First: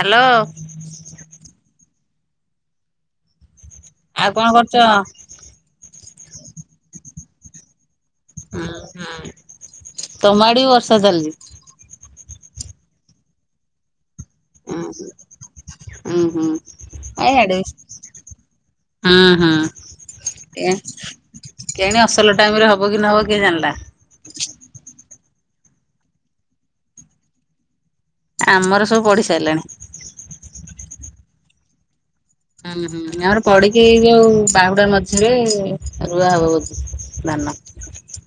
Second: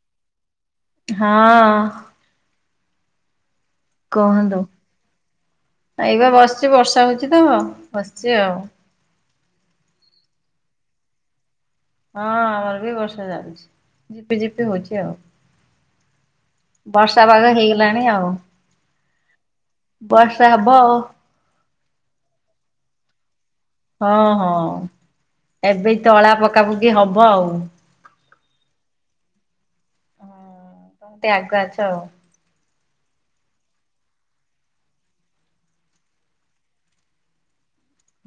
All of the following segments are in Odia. ହାଲୋ। ହଁ। ଆଉ କଣ କୁହନ୍ତୁ କରୁଛ? ଏଇପା ବସଚି ବର୍ଷା ହୋଉଚି ତ ବସଚି ଆଉ। ହୁଁ ହୁଁ ତମ ଆଡେ ବି ବର୍ଷା ଚାଲଚି? ହଁ ଆମର ବି ବର୍ଷା ଚାଲଚି ଝିପିଝିପି ହୋଉଚି ଆଉ। ଉଁହୁଁ ବର୍ଷା ଏ ପାଗ ଆଡ଼େ। ହେଇଗଲାଣି ଆଉ ହଁ ହଁ ବର୍ଷା ହବ ଏଁ ଆଉ କେଣେ ଅସଲ ଟାଇମରେ ହବ କି ନହବ କିଏ ଜାଣଲା। ହଁ ହଁ ଏବେ ତଳା ପକାପୁକି ହବ ଆଉ। ଆମର ସବୁ ବଢିସାରଲାଣି। ହୁଁ ତମେ ଟିକେ ଆଗୁଆ ଅଛ ଆଉ। ହୁଁ ହୁଁ। ଆମର ପଡିକି ଏଇ ଯୋଉ ବାହୁଡ଼ା ମଝିରେ ରୁଆ ହବ ବୋଧେ ଧାନ।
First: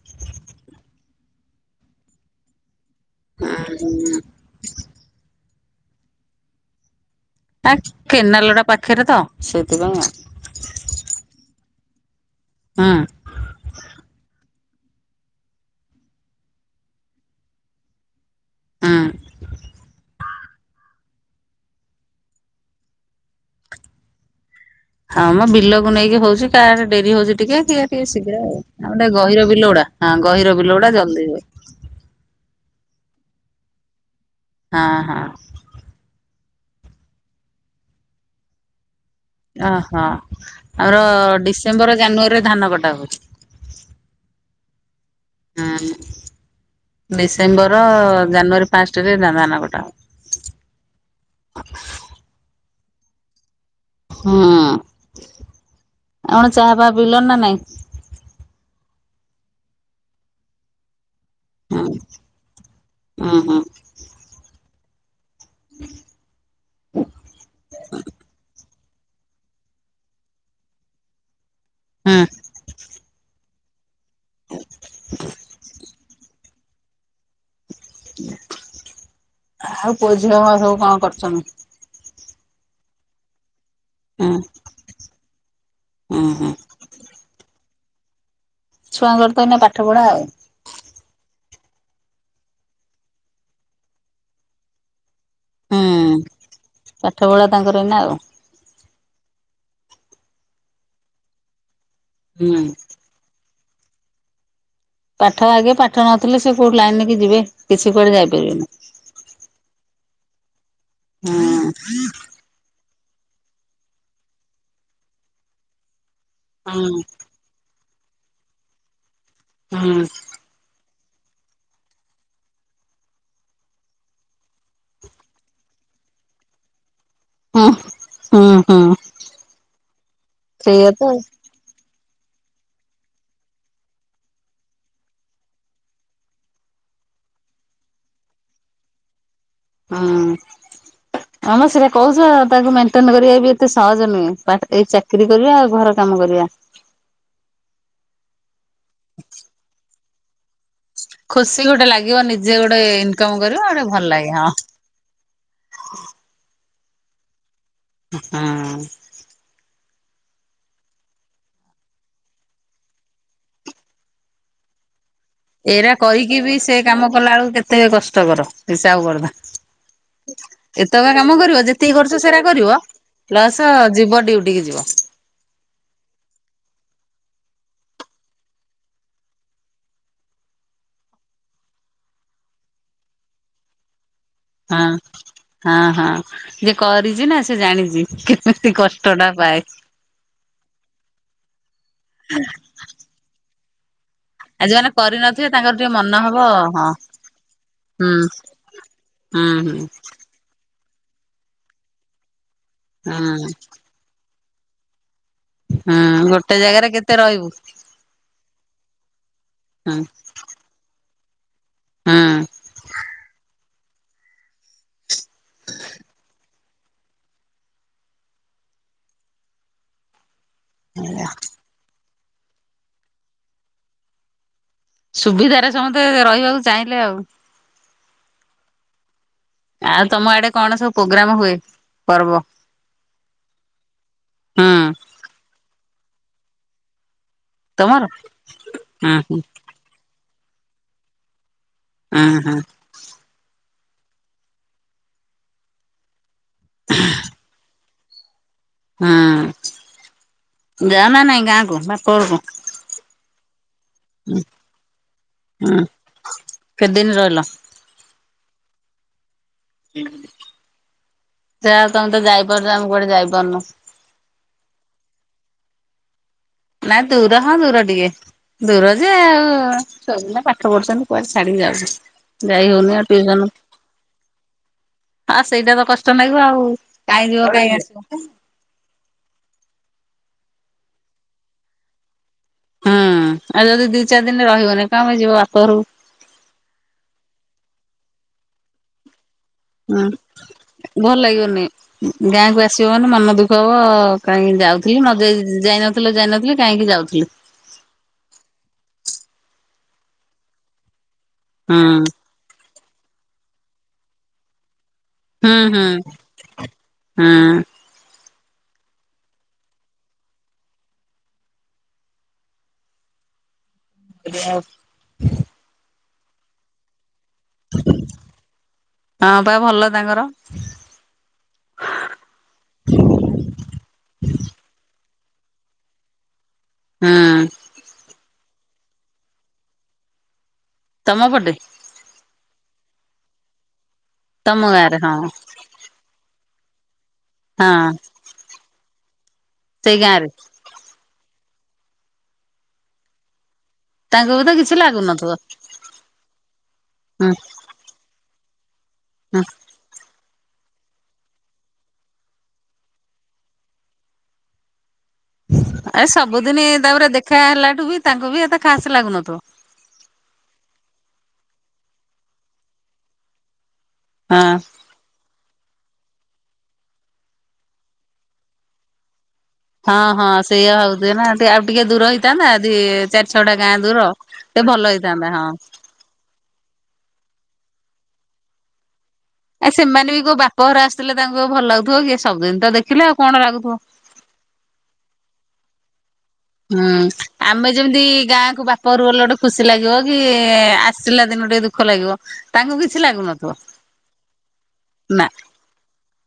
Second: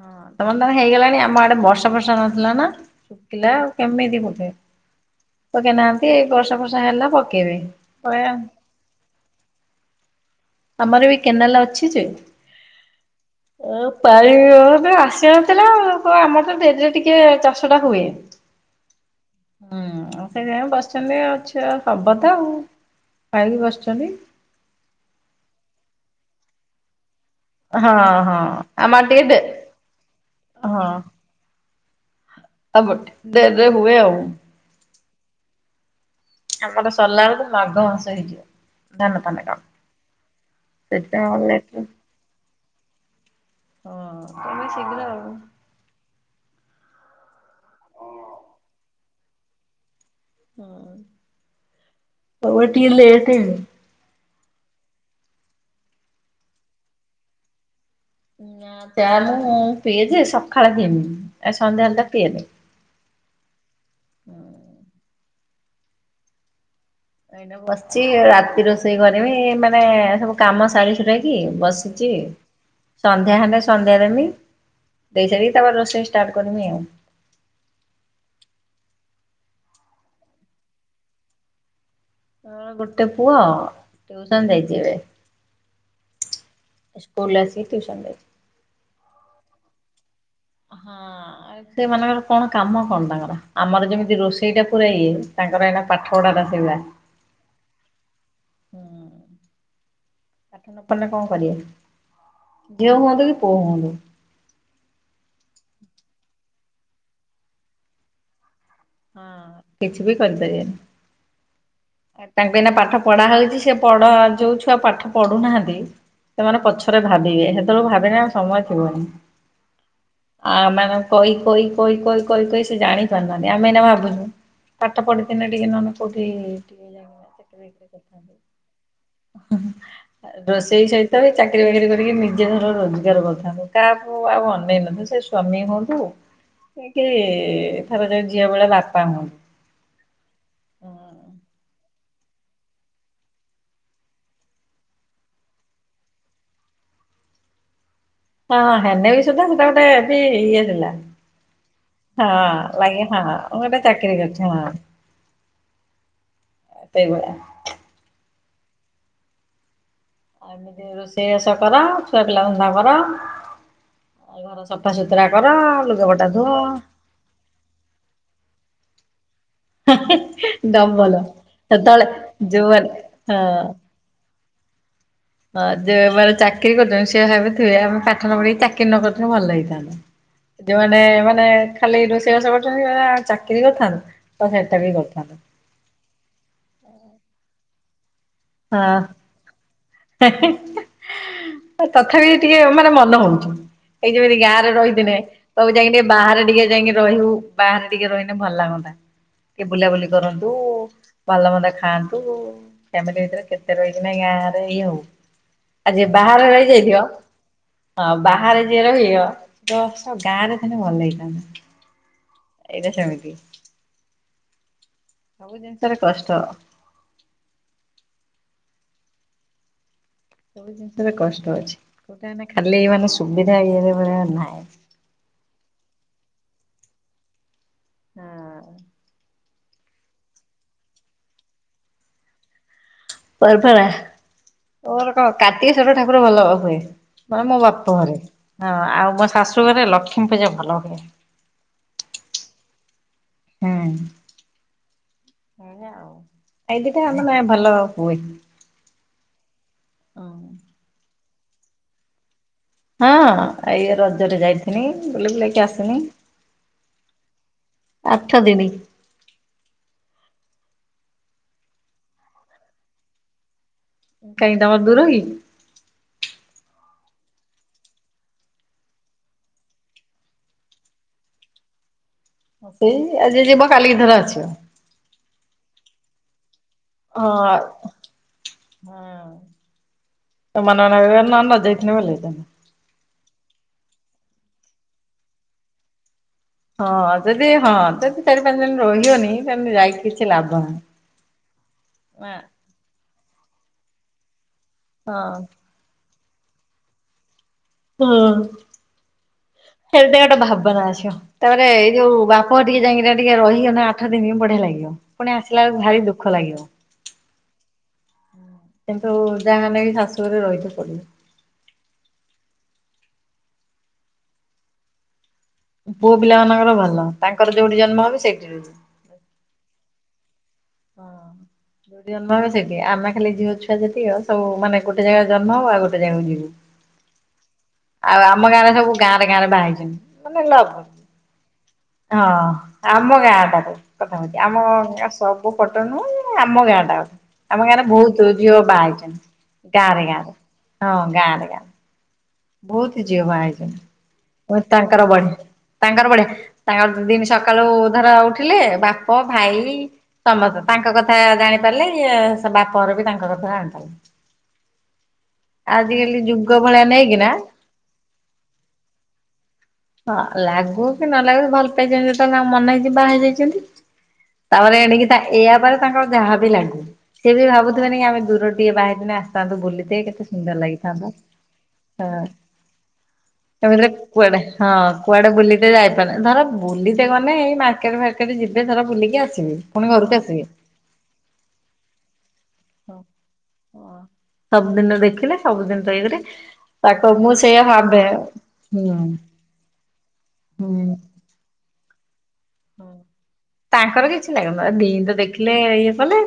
ହଁ ତମର ତାହାନେ ହେଇଗଲାଣି ଆମ ଆଡେ ବର୍ଷା ଫର୍ଷା ନଥିଲା ନା ଶୁକିଲା ଆଉ ହୁଁ କେମିତି ବୁଧେ ପକେଇ ନାହାନ୍ତି ଏଇ ବର୍ଷା ଫର୍ଷା ହେଲା ପ ଆଁ କେନାଲଗୁଡ଼ା ପାଖରେ ତ ସେଇଥିପାଇଁ ଆ ଆମର ବି କେନାଲ ଅଛି ଯେ ହୁଁ ଅ ପାଣି [unintelligible] ଆସିବା ଆମର ତ ଡେରିରେ ଟିକେ ଚାଷ ଟା ହୁଏ ହୁଁ। ହୁଁ ସେ ଯାଇ ବସ୍ଚନ୍ତି ଅଛି ହବ ତ ଆଉ ଖାଇକି ବସ୍ଚନ୍ତି। ହଁ ମ ବିଲକୁ ନେଇକି ହଉଚି କାଆଡେ ଡେରି ହଉଚୀ ଟିକେ ହଁ ଟିକେ ହଁ ଶୀଘ୍ର ଆଉ ଆମର ଗୋଟେ ଟିକେ ଡେ ଗହିର ବିଲଗୁଡା ହଁ ଗହିର ବିଲଗୁଡା ଜଲ୍ଦି ହୁଏ। ଆଉ ଗୋଟେ ଡ଼େର୍ରେ ହୁଏ ଆଉ। ହଁ ହଁ। ଆମର ସର୍ଲାବେଳ କୁ ତ ମାଘ ମାସ ହେଇଯିବ। [unintelligible] ଅହ ଆମର ସେଥିପାଇଁ ଆମର ଲେଟରେ ଡିସେମ୍ବର ଜାନୁଆରୀରେ ଧାନ କଟା ହୁଏ। ହଁ ତମେ ଶୀଘ୍ର ଆଉ। ହୁଁ ଡିସେମ୍ବର ଜାନୁଆରୀ ଫାଷ୍ଟ୍ରେ ଧାନ କଟା ହବ। ହୁଁ ତମର୍ ଟିକେ ଲେଟେ। ହୁଁ ଆଉ କଣ ଚାହା ପା ପିଲଣି ନା ନାଇଁ। ନା ଚ଼ା ମୁଁ ପିଏ ଯେ ସକାଳେ ପିଇମି ଆଉ ସନ୍ଧ୍ୟାବେଳେ ତା ପିଏନି। ଉଁହଁ। [inaudible] ଏଇନା ବସ୍ଚି ରାତି ରୋଷେଇ କରିମି ମାନେ ସବୁ କାମ ସାରି ସୁରାକି ବସି ଚି ହୁଁ ସନ୍ଧ୍ୟା ହେଲେ ସନ୍ଧ୍ୟା ଦେମି ଦେଇ ସାରିକି ତା ପରେ ରୋଷେଇ ଷ୍ଟାଟ୍ କର୍ମି ଆଉ ଆଉ ପୁଅ ଝିଅ ମାନେ ସବୁ କଣ କରୁଚନ୍ତି। ମୋର ଗୋଟେ ପୁଅ ହୁଁ ଟୁଇସନ୍ ଯାଇଚି ଏବେ। ହୁଁ ହୁଁ ସ୍କୁଲ୍ ରୁ ଆସିକି ଟିୟୁସନ ଯାଇଚି। ଛୁଆଙ୍କର ତ ଏନା ପାଠ ପଢା ଆଉ। ହଁ ସେମାନଙ୍କର କଣ କାମ କଣ ତାଙ୍କର ଆମର ଯେମିତି ରୋଷେଇ ଟା ପୁରା ଇଏ। ତାଙ୍କର ଏଇନା ପାଠପଢାଟା ସେଇଭଳ୍ଆ। ଠପଢ଼ା ତାଙ୍କର ଏଇନା ଆଉ। ହୁଁ ପାଠ ନ ପଢ଼ିଲେ କଣ ହୁଁ କରିବେ ଝିଅ ହୁଅନ୍ତୁ କି ପୁଅ ହୁଅନ୍ତୁ। ପାଠ ଆଗେ ପାଠ ନଥିଲେ ସେ କୋଉ ଲାଇନିରେ କିି ଯିବେ କିଛି କୁଆଡେ ଯାଇପାରିବେନି। ହଁ କିଛିବି କର୍ ପାରିବେନି। ହୁଁ। ତାଙ୍କୁ ଏଇନା ପାଠ ପଢା ହଉଛି ସେ ପଢ ଯୋଉ ଛୁଆ ପାଠ ପଢୁନାହାନ୍ତି। ସେମାନେ ହୁଁ ପଛରେ ଭାବିବେ ସେତେବେଳେ ଭାବିନେ ଆଉ ସମୟ ଥିବନି। ହୁଁ ଆ ମାନେ କଇ କଇ କଇ କଇ କଇ କଇ ସେ ଜାଣି ପାରୁନାହାଁନ୍ତି। ଆମେନା ଭାବୁଛୁ ପାଠ ପଢିଥିଲେ ଟିକେ ନହେଲେ କୋଉଠି ଟିକେ ହୁଁ ହୁଁ ହୁଁ ସେଇଆ ରୋଷେଇ ତ ଆଉ। ସହିତ ବି ଚା ଚାକିରି ବାକିରି କରିକି ନିଜେ ଧର ରୋଜଗାର କରିଥାନ୍ତୁ କାକୁ ଆଉ ଅନେଇ ନଥାନ୍ତୁ ସେ ସ୍ଵାମୀ ହୁଅନ୍ତୁ କି ଏଥର ଯୋଉ ଝି ଭଳିଆ ବାପା ହୁଅନ୍ତୁ। ହଁ। ଆମ ସେଇଟା କହୁଚ ତାକୁ ମେଣ୍ଟେନ୍ କରିବା ବି ଏତେ ସହଜ ନୁହେଁ ପା ଏଇ ଚା କିରି କରିବା ଆଉ ଘର କାମ କରିବା। ହଁ ହେନେ ବି ସୁଦ୍ଧା ସେଟା ଗୋଟେ ଏଠି ଇଏ ଥିଲା। ଖୁସି ଗୋଟେ ଲାଗିବ ହଁ ନିଜେ ଗୋଟେ ଲାଗେ ହଁ ଇନକମ କରିବ ମୁଁ ଗୋଟେ ଭଲ ଚାକିରି ଲାଗେ କର୍ଚି ହଁ। ସେଇ ଭଳିଆ। ହୁଁ। ଆଉ ଏମିତି ରୋଷେଇ ବାଷ କର ଛୁଆ ପିଲା ଧନ୍ଧା କର। ଆଉ ଘର ସଫାସୁତୁରା କର ଏଇରା ଲୁଗା ପଟା କରିକି ବି ଧୁଅ। ସେ କାମ କଲା ଆଳକୁ କେ କେତେ କଷ୍ଟକର ହିସାବ କରୁଥାଅ। ଡବଲ। ଏତକା କାମ କରିବ ଯେତିକି ସେତେବେଳେ କରୁଚ ସେଟା କରିବ। ଯୋଉମାନେ ହଁ ପ୍ଲସ ଯିବ ଡିୟୁଟିକି ଯିବ। ହଁ ଯେଉଁ ଏବାର ଚାକିରି କରୁଛନ୍ତି ସେ ଭାବି ଥିବେ, ଆମେ ପାଠ ନ ପଢିକି ଚାକିରି ନ କରିଥିଲେ ଭଲ ହେଇଥାନ୍ତା। ଯୋଉମାନେ ମାନେ ଖାଲି ରୋଷେଇବାସ କରୁଛନ୍ତି [unintelligible] ଚାକିରି କରିଥାନ୍ତୁ। ତ ସେଟା ବି ହଁ- କରିଥାନ୍ତୁ। ହଁ- ହଁ ଯିଏ କରିଚି ନା ସେ ଜାଣିଚି। ସେ ହଁ କଷ୍ଟଟା ପାଏ। [unintelligible] ତଥାପି ଟିକେ ମାନେ ମନେ ହଉଚି, ଏଇ ଯେମିତି ଆଉ ଗାଁରେ ଯୋଉମାନେ ରହିଥିଲେ କରିନଥିବେ କହିବୁ ତାଙ୍କର ଯାଇକି ଟିକେ ମନ ହବ ବାହାରେ ଟିକେ ହଁ ଯାଇକି ରହିବୁ, ବାହାରେ ଟିକେ ହୁଁ ରହିଲେ ଭଲ ଲାଗନ୍ତା। ହୁଁ ଟିକେ ହୁଁ ବୁଲାବୁଲି କରନ୍ତୁ, ଭଲ ମନ୍ଦ ଖାଆନ୍ତୁ। ହୁଁ। ଏଇନା ଗାଁରେ ଇଏ ହଉ ଆଉ ଯିଏ ହଁ ବାହାରେ ଗୋଟେ ଜାଗାରେ ରହିଯାଇଥିବ, କେତେ ରହିବୁ ହଁ ବାହାରେ ଯିଏ ରହିବ ହଁ [unintelligible] ଗାଁରେ ରହିଲେ ଭଲେ ହେଇଥାଆନ୍ତା, ହଁ। ଏଇଟା ସେମିତି। ସବୁ ଜିନିଷରେ କଷ୍ଟ। ସବୁ ଜିନିଷରେ କଷ୍ଟ ଅଛି, କୋଉଟା ମାନେ ଖାଲି ମାନେ ସୁବିଧା ଇଏ ଭଳିଆ ନାହିଁ। ସୁବିଧାରେ ସମସ୍ତେ ରହିବାକୁ ଚାହିଁଲେ ଆଉ। ହୁଁ। ଆଉ ତମ ଆଡେ କଣ ସବୁ ପ୍ରୋଗ୍ରାମ ହୁଏ, ପର୍ବ? [unintelligible] ତୋର ହୁଁ କଣ କାର୍ତ୍ତିକେଶ୍ଵର ଠାକୁର ଭଲ ହୁଏ। ମାନେ ମୋ ବାପ ତମର ଘରେ, ହଁ ହୁଁ ଆଉ ମୋ ହୁଁ ଶାଶୁ ଘରେ ଲକ୍ଷ୍ମୀପୂଜା ଭଲ ହୁଏ। ଅଁ- ହଁ। ହୁଁ ଏଇଆ ଆଉ, ଏଇଟି ମାନେ ଭଲ ହୁଏ। ହଁ ଯାଅ ନା ନାଇଁ ଗାଁକୁ, ବାପ ଘରକୁ? ହଁ ଏଇ ରଜରେ ଯାଇଥିନି, ବୁଲ ବୁଲାକି ହୁଁ ଆସିନି। କେତେ ଦିନ ରହିଲ? ଆଠଦିନ। ସେଇଆ ଆଉ ତମେ ତ ଯାଇପାରୁଛ, ଆମେ କୁଆଡେ ଯାଇପାରୁନୁ? କାଇଁ ତମର ଦୂର କି? ନାଇଁ ଦୂର ହଁ, ଦୂର ଟିକେ। ଦୂର ଯେ ଆଉ ଛୁଆ ଦି ଜଣ ପାଠ ପଢୁଛନ୍ତି, କୁଆଡେ ଛାଡିକି ଯାଉଛି? ହଁ ସେଇ ଆଜି ଯିବ, କାଲିିକି ଧର ଆସିବ। ଆଉ ସେଇଟା ତ କଷ୍ଟ ଲାଗିବ ଆଉ। ହଁ। କାହିଁ ଯିବ କାହିଁ ଆସିବ। ହଁ ତୋ ମନ ରହିବନି, ନହେଲେ ନ ଯାଇଥିଲେ ଭଲ ହେଇଥାନ୍ତା। ହୁଁ ଆଉ ଯଦି ଦି ଚାରି ଦିନ ରହିବନି, କଣ ପାଇଁ ଯିବ ବାପଘରକୁ। ହଁ ଯଦି ହଁ ଯଦି ଚାରି ପାଞ୍ଚ ଦିନ ରହିବନି ତାହେଲେ ଯାଇକି ହୁଁ କିଛି ଲାଭ ଭଲ ଲାଗିବନି, ନାହିଁ। ଗାଁକୁ ଆସି ଆସିବ ମାନେ ମନ ଦୁଃଖ ହବ, କାହିଁକି ଯାଉଥିଲି ହଁ ନ ଯାଇନଥିଲେ ଯାଇନଥିଲେ କାହିଁକି ଯାଉଥିଲେ? ହୁଁ ସେଇଟା ଗୋଟେ ଭାବନା ଆସିବ, ତାପରେ ହୁଁ ଏଇ ଯୋଉ ବାପା ଘରେ ଟିକେ ଯାଇକି ଟିକେ ରହିଗଲେ ନା ଆଠଦିନ ବଢିଆ ଲାଗିବ। ପୁଣି ହୁଁ ଆସିଲା ହୁଁ ବେଳକୁ ଭାରି ଦୁଃଖ ଲାଗିବ। ହୁଁ କିନ୍ତୁ ଯାହା ହେଲେ ବି ଶାଶୁଘରେ ରହିବାକୁ ପଢିବ। ଏବେ ଆଉ ପୁଅ ପିଲାମାନଙ୍କର ଭଲ, ତାଙ୍କର ଯୋଉଠି ଜନ୍ମ ହବ ସେଇଠି ରହିବେ। ହଁ ବା ଭଲ ତାଙ୍କର। ପୁଅ ଜନ୍ମ ହବେ ସେଠି, ଆମେ ଖାଲି ଝିଅଛୁଆ ଯେତିକି ସବୁ ମାନେ ଗୋଟେ ଜାଗା ଜନ୍ମ ହଭ ଆଉ ଗୋଟେ ଜାଗାକୁ ଯିବୁ। ହୁଁ ଆଉ ଆମ ଗାଁରେ ଯୋଉ ଫ୍ୟାନ ଗାର ଗାଁର ଟାଣିଛନ୍ତି ମାନେ ଲଭ ତମ ପଟେ? ହଁ ଆମ ଗାଁଟାକୁ କଥା କ ତମ ଆମ ଗାଁରେ ହଁ ସବୁ କୋଉ ପଟ ନୁହେଁ, ଆମ ଗାଁଟା। ଆମ ଗାଁ ରେ ହଁ ବହୁତ ଝିଅ ବାହା ହେଇଛନ୍ତି ଗାଁ ସେଇ ରେ ଗାଁ ଗାଁରେ ରେ ହଁ ଗାଁ ରେ ଗାଁ ରେ। ବହୁତ ଝିଅ ବାହା ହେଇଚନ୍ତି। ତାଙ୍କୁ ବି ତ ମୁ କିଛି ତାଙ୍କର ବଢ଼େ ଲାଗୁନଥିବ। ତାଙ୍କର ବଢ଼ିଆ ତାଙ୍କ ଦିନ ହୁଁ ସକାଳୁ ଧର ଉଠି ଲେ ବାପ, ହୁଁ ଭାଇ। ସମସ ତାଙ୍କ କଥା ଜାଣିପାରିଲେ ଅ ସ ବାପର ବି ତାଙ୍କ କଥା ଜାନଲେ। ଏ ଯୁଗ ସବୁଦିନ ଭଳିଆ ତାପରେ ଦେ ନେଇକିନା ଖା ହେଲାଠୁ ବି ତାଙ୍କୁ ବି ଏତେ ଖାସ ଲାଗୁନ ଥବ। ହଁ ଲାଗୁ କି ନ ଲାଗୁ ଭଲ ପାଇଚନି ଯେତେଏଳେ ମନ ହେଇଛି ବାହା ହେଇଯାଇଛନ୍ତି। ହଁ। ତାପରେ ଆଣିକି ତା ଏଆ ପରେ ତାଙ୍କ ଯାହା ବି ଲାଗୁ ସେ ବି ଭାବୁଥିବେ ନ କି ଆମେ ଦୂର ଟିକେ ବାହା ହେଇତିନେ ଆସୁ ତାନ୍ତୁ ବୁଲିତେ କେତେ ସୁନ୍ଦର ଲାଗିଥାନ୍ତା। ତାନ୍ତେ ଆଉ ଟିକେ ଦୂର ହଁ ହେଇଥାନ୍ତା ଦି ଚାରି ଛଅଟା ଗାଁ ତାପଡେ ଦୂର। କୁଆଡେ ଟିକେ ହଁ ଭଲ ହେଇଥାନ୍ତା କୁଆଡେ ହଁ। ବୁଲିତେ ଯାଇ ତଲେ ଧର ବୁଲିତେ ଗନେ ଇ ମାର୍କେଟ ଫାର୍କେଟ ଯିବେ ଧର ବୁଲିକି ଆ ଆ ସେମାନେ ବି କୋଉ ବାପଘର ଆସିଥିଲେ ତାଙ୍କୁ ଭଲ ଲାଗୁଥିବ କି ସବୁଦିନ ତ ଦେଖିଲେ ଆଉ କଣ ଲାଗୁଥିବ। ସବୁଦିନ ଦେଖିଲେ ସବୁଦିନ ତ ଇଏକରେ। ହୁଁ ଆମେ ଯେମିତି ଗାଁକୁ ହୁଁ ବାପରକୁ ଗଲେ ଗୋଟେ ଖୁସି ଲାଗିବ କି ହୁଁ। ଆସିଲା ଦିନ ଟିକେ ଦୁଃ ଖ ଲାଗିବ ତାଙ୍କୁ କିଛି ଲାଗୁନଥବ। ତାଙ୍କର କିଛି ଲାଗୁନ ଦିିନ ତ ଦେଖିଲେ ଇଏ କଲେ।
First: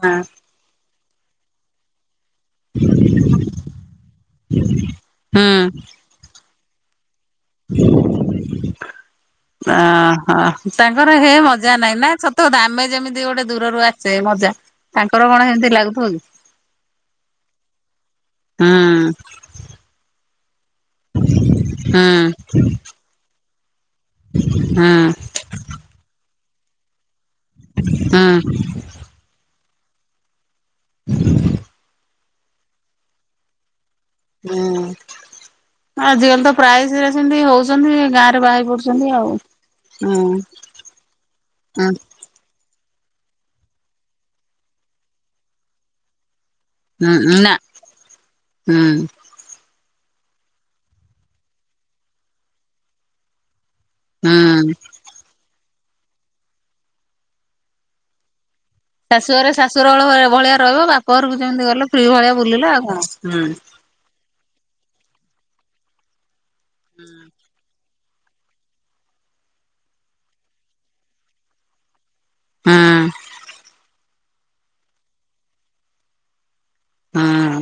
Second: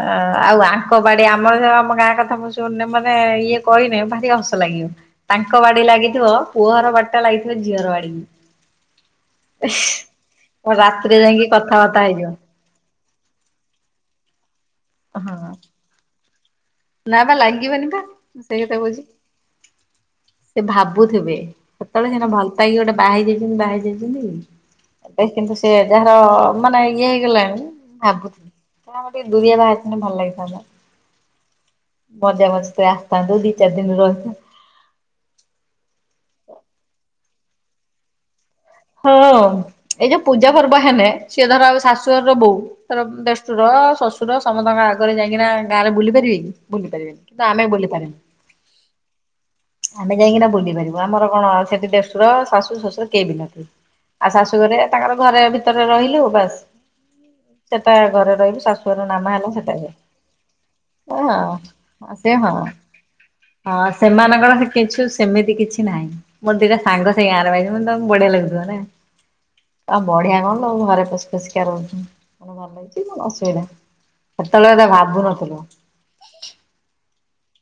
ଆ ଆଉ ଆଙ୍କ ବାଡି ଆମର ଯ ଆମ ଗାଁ କଥା ମୁ ଶୁଣନେ ମନେ ଇଏ କରିନେ ଭାରି ଅସ ଲାଗିବ ହୁଁ ତାଙ୍କ ବାଡି ଲାଗିଥିବ ପୁଅର ବାଟ୍ ଟା ଲାଗିଥିବ ଝିଅର ବାଡ଼ି। ଓହୋ ତାଙ୍କର ରାତିରେ ହେ ଯାଇକି ମଜା ନାଇଁ କଥାବାର୍ତ୍ତା ନା ହେଇଯିବ ସତ ଅତା ଆମେ ଯେମିତି ତି ଗୋଟେ ଦୂରରୁ ଆସ୍ ଚେ ମଜା ତାଙ୍କର କଣ ହଁ। ଏମିତି ଲାଗୁଥିବ କି? ନା ପା ଲାଗିବନି ପା ସେଇ ହୁଁ କଥା କହୁଛି ସେ ଭାବ ବୁଥିବେ ସେତେବେଳେ ସେନା ହୁଁ ଭଲ ପାଇକି ଗୋଟେ ବାହାର ଯାଇଚନ୍ତି ବାହା ଯାଇଛନ୍ତି ହୁଁ ଏବେ କିନ୍ତୁ ସେ ଯାହାର ମାନେ ଇଏ ହେଇଗଲାଣି ଭାବୁଥ ହୁଁ ଆ ଆମ ଟିକେ ଦୁରିଆ ବାହାଥିନେ ଭଲ ଲାଗିଥାନ୍ତା। [unintelligible] ପଜା ବସ୍ ତେ ଆସିଥାନ୍ତୁ ଦି ଚାରି ଦିନ ରହିଥାନ୍ ହୁଁ ଆଜିକାଲି ତ ପ୍ରାୟ ସେ ସେମିତି ହଉଛନ୍ତି ଗାଁ ରେ ବାହେଇ ପଡୁ ହଁ ଏଇ ଯୋଉ ପୂଜା ପର୍ବ ହେଲେେ ସିଏ ଧର ହୁଁ ଶାଶୁ ର ର ବୋଉ ତାର ଦେଷ୍ଠୁର ଶ୍ୱଶୁର ସମସ୍ତଙ୍କ ଆଗରେ ଯାଇକିନା ଗାଁରେ ବୁଲି ପାରିବେ କି? ବୁଲି ପାରିବେନି ହୁଁ କିନ୍ତୁ ନା ଆମେ ବୁଲିପାରିନ। ହୁଁ ଆମେ ଯାଇକିନା ବୁଲି ପାରିବୁ ଆମର କଣ ସେଠି ଦେଷ୍ଟୁର ଶାଶୁ ଶ୍ୱଶୁର କେହି ବି ନାଆ ଆ ହୁଁ। ଶାଶୁଘରେ ତାଙ୍କର ଘରେ ଭିତରେ ରହିଲୁ ବାସ୍ ସେତା ଘରେ ରହିଲୁ ଶାଶୁ ଙ୍କର ନାମା ଏଲୁ ଶାଶୁଘରେ ଶାଶୁର ସେତେରେ ଭଳିଆ ରହିବ ବାପ ଆଁ ଘରକୁ ଯେମିତି ଗଲ ଫ୍ରି ଭଳିଆ ଆସେ ହଁ ବୁଲିଲ ହଁ ଆଉ କଣ। ହୁଁ ଆ ସେମାନଙ୍କର ସେ କିଛୁ ସେମିତି କିଛି ନାଇଁ ମୋର ଦିଟା ସାଙ୍ଗ ସେଇ ଗାଁରେ ବାହାହେଇଛନ୍ତି ତମ ବଢିଆ ଲାଗୁ ଥିଅ ନେ ଆ ବଢିଆ କଣ କ ଘରେ ପୋଷ ପୋଷିକା ରହୁଛ [unintelligible] ଭଲ ହୁଁ ହେଇଚି ମ ଅସୁବିଧା ଏତେବେଳେ ଭାବୁନଥିଲୁ। ହଁ।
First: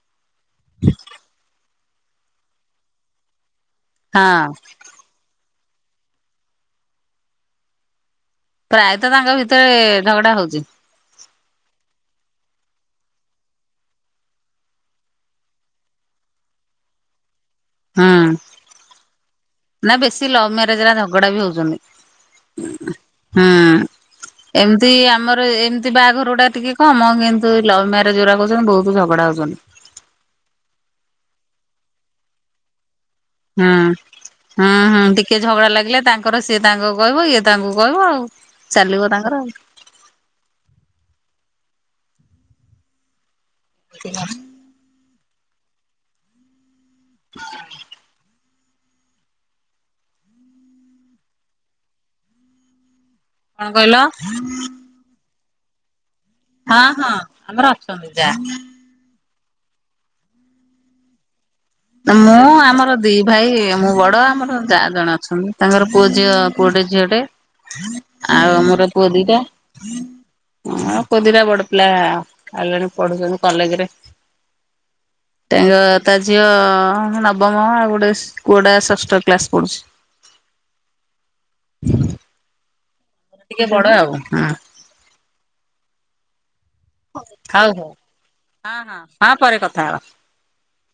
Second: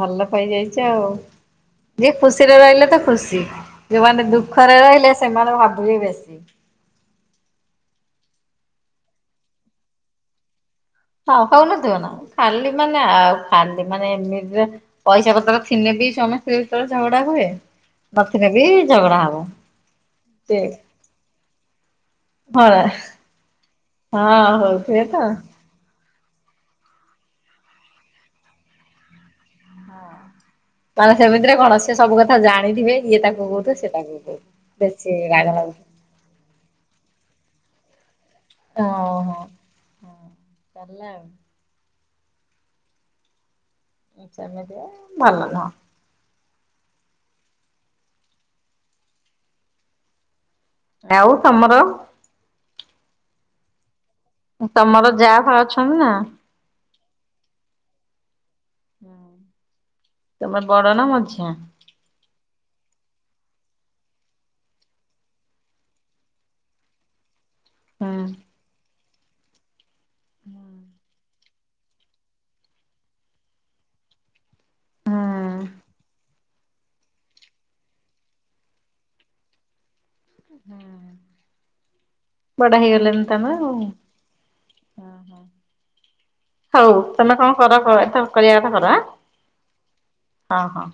ଭଲ ପାଇଯାଇଛି ଆଉ ଯିଏ ଖୁସିରେ ରହିଲେ ତ ଖୁସି। ଜୁମାନେ ହଁ ଦୁଃଖରେ ରହିଲେ ସେମାନେ ଭାବିବେ ବେଶୀ। ପ୍ରାୟତଃ ତାଙ୍କ ଭିତରେ ଝଗଡା ହଉଛି। ହଁ ହଉନଥିବ ନା ଖାଲି ମାନେ ଆଉ ଖାଲି ମାନେ ଏମିତିରେ ପଇସା ପତର ଥିନେ ବି ସ୍ବାମୀ ସ୍ତ୍ରୀ ଭିତରେ ଝଗଡା ହୁଏ। ହୁଁ ନଥିଲେ ବି ଝଗଡା ହବ ନା ବେଶୀ ଲଭ ସେ ମ୍ୟାରେଜରେ ଝଗଡା ବି ହଁ ହଉଛନ୍ତି। ହୁଁ ହଁ ଏମିତି ହଉଥିବେ ତ। ଆମର ଏମ ତି ବାହାଘରୁଟା ଟିକେ କମ କିନ୍ତୁ ଲଭ ମ୍ୟାରେଜ ଗୁଡା କଉଚନ୍ତି ବହୁତ ଝଗଡା ହଉଛନ୍ତି। ମାନେ ସେମିତିରେ କଣ ସିଏ ସବୁ କଥା ଜାଣିଥିବେ ଇଏ ତାକୁ ହୁଁ। କହୁଥ ସେ ତାକୁ କହୁ ହୁଁ ହୁଁ ବେଶି ଟିକେ ରାଗ ଝଗଡା ଲାଗୁ ଲାଗିଲେ ତାଙ୍କର ସିଏ ତାଙ୍କ କହିବ ଇଏ ତାଙ୍କୁ କହିବ ଆଉ ଚାଲିବ ତାଙ୍କର ଆଉ। ହଁ ଚାିଲିଲା ଆଉ। ସେମିତିଆ ଭଲ ନୁହଁ। [inaudible] ୟାଉ ତମର? କଣ କ କଇଲ। ତମର ଯା ଫା ଅଛନ୍ତି ନା? ହଁ ହଁ ଆମର ଅଛନ୍ତି ଯା। ତୁମେ ବଡ଼ ନା ମଝିଆଁ? ମୁଁ ଆମର ଦି ଭାଇ ମୁଁ ବଡ ଆମର ଯା ଜଣେ ଅଛନ୍ତି। ତାଙ୍କର ପୁଅ ଝିଅ ପୁଅଟେ ଝିଅଟେ। ହୁଁ। ଆଉ ଆମର ପୁଅ ଦିଟା ଅଁ ପୁଅ ଦିଟା ବଡ଼ ଲା ଆଉ ଜଣେ ପଢୁଛନ୍ତି କଲେଜ୍ ରେ। ହୁଁ ତାଙ୍କ ତା ଝିଅ ହଁ ନବମ ଆଉ ଗୋଟେସ୍ ପୁଅଟା ଷଷ୍ଠ କ୍ଲାସ ପଢୁଛି। ହୁଁ ବଡ ହେଇଗଲା ଟିକେ ବଡ଼ ଆଉ ହଁ। ଉଁ ହୁଁ ହୋଉ ତମେ କଣ ହଉ ହଉ କର [unintelligible] କରିବା କଥା ହଁ ହଁ ହଁ ପରେ କଥା ହବା। କର ଆଁ।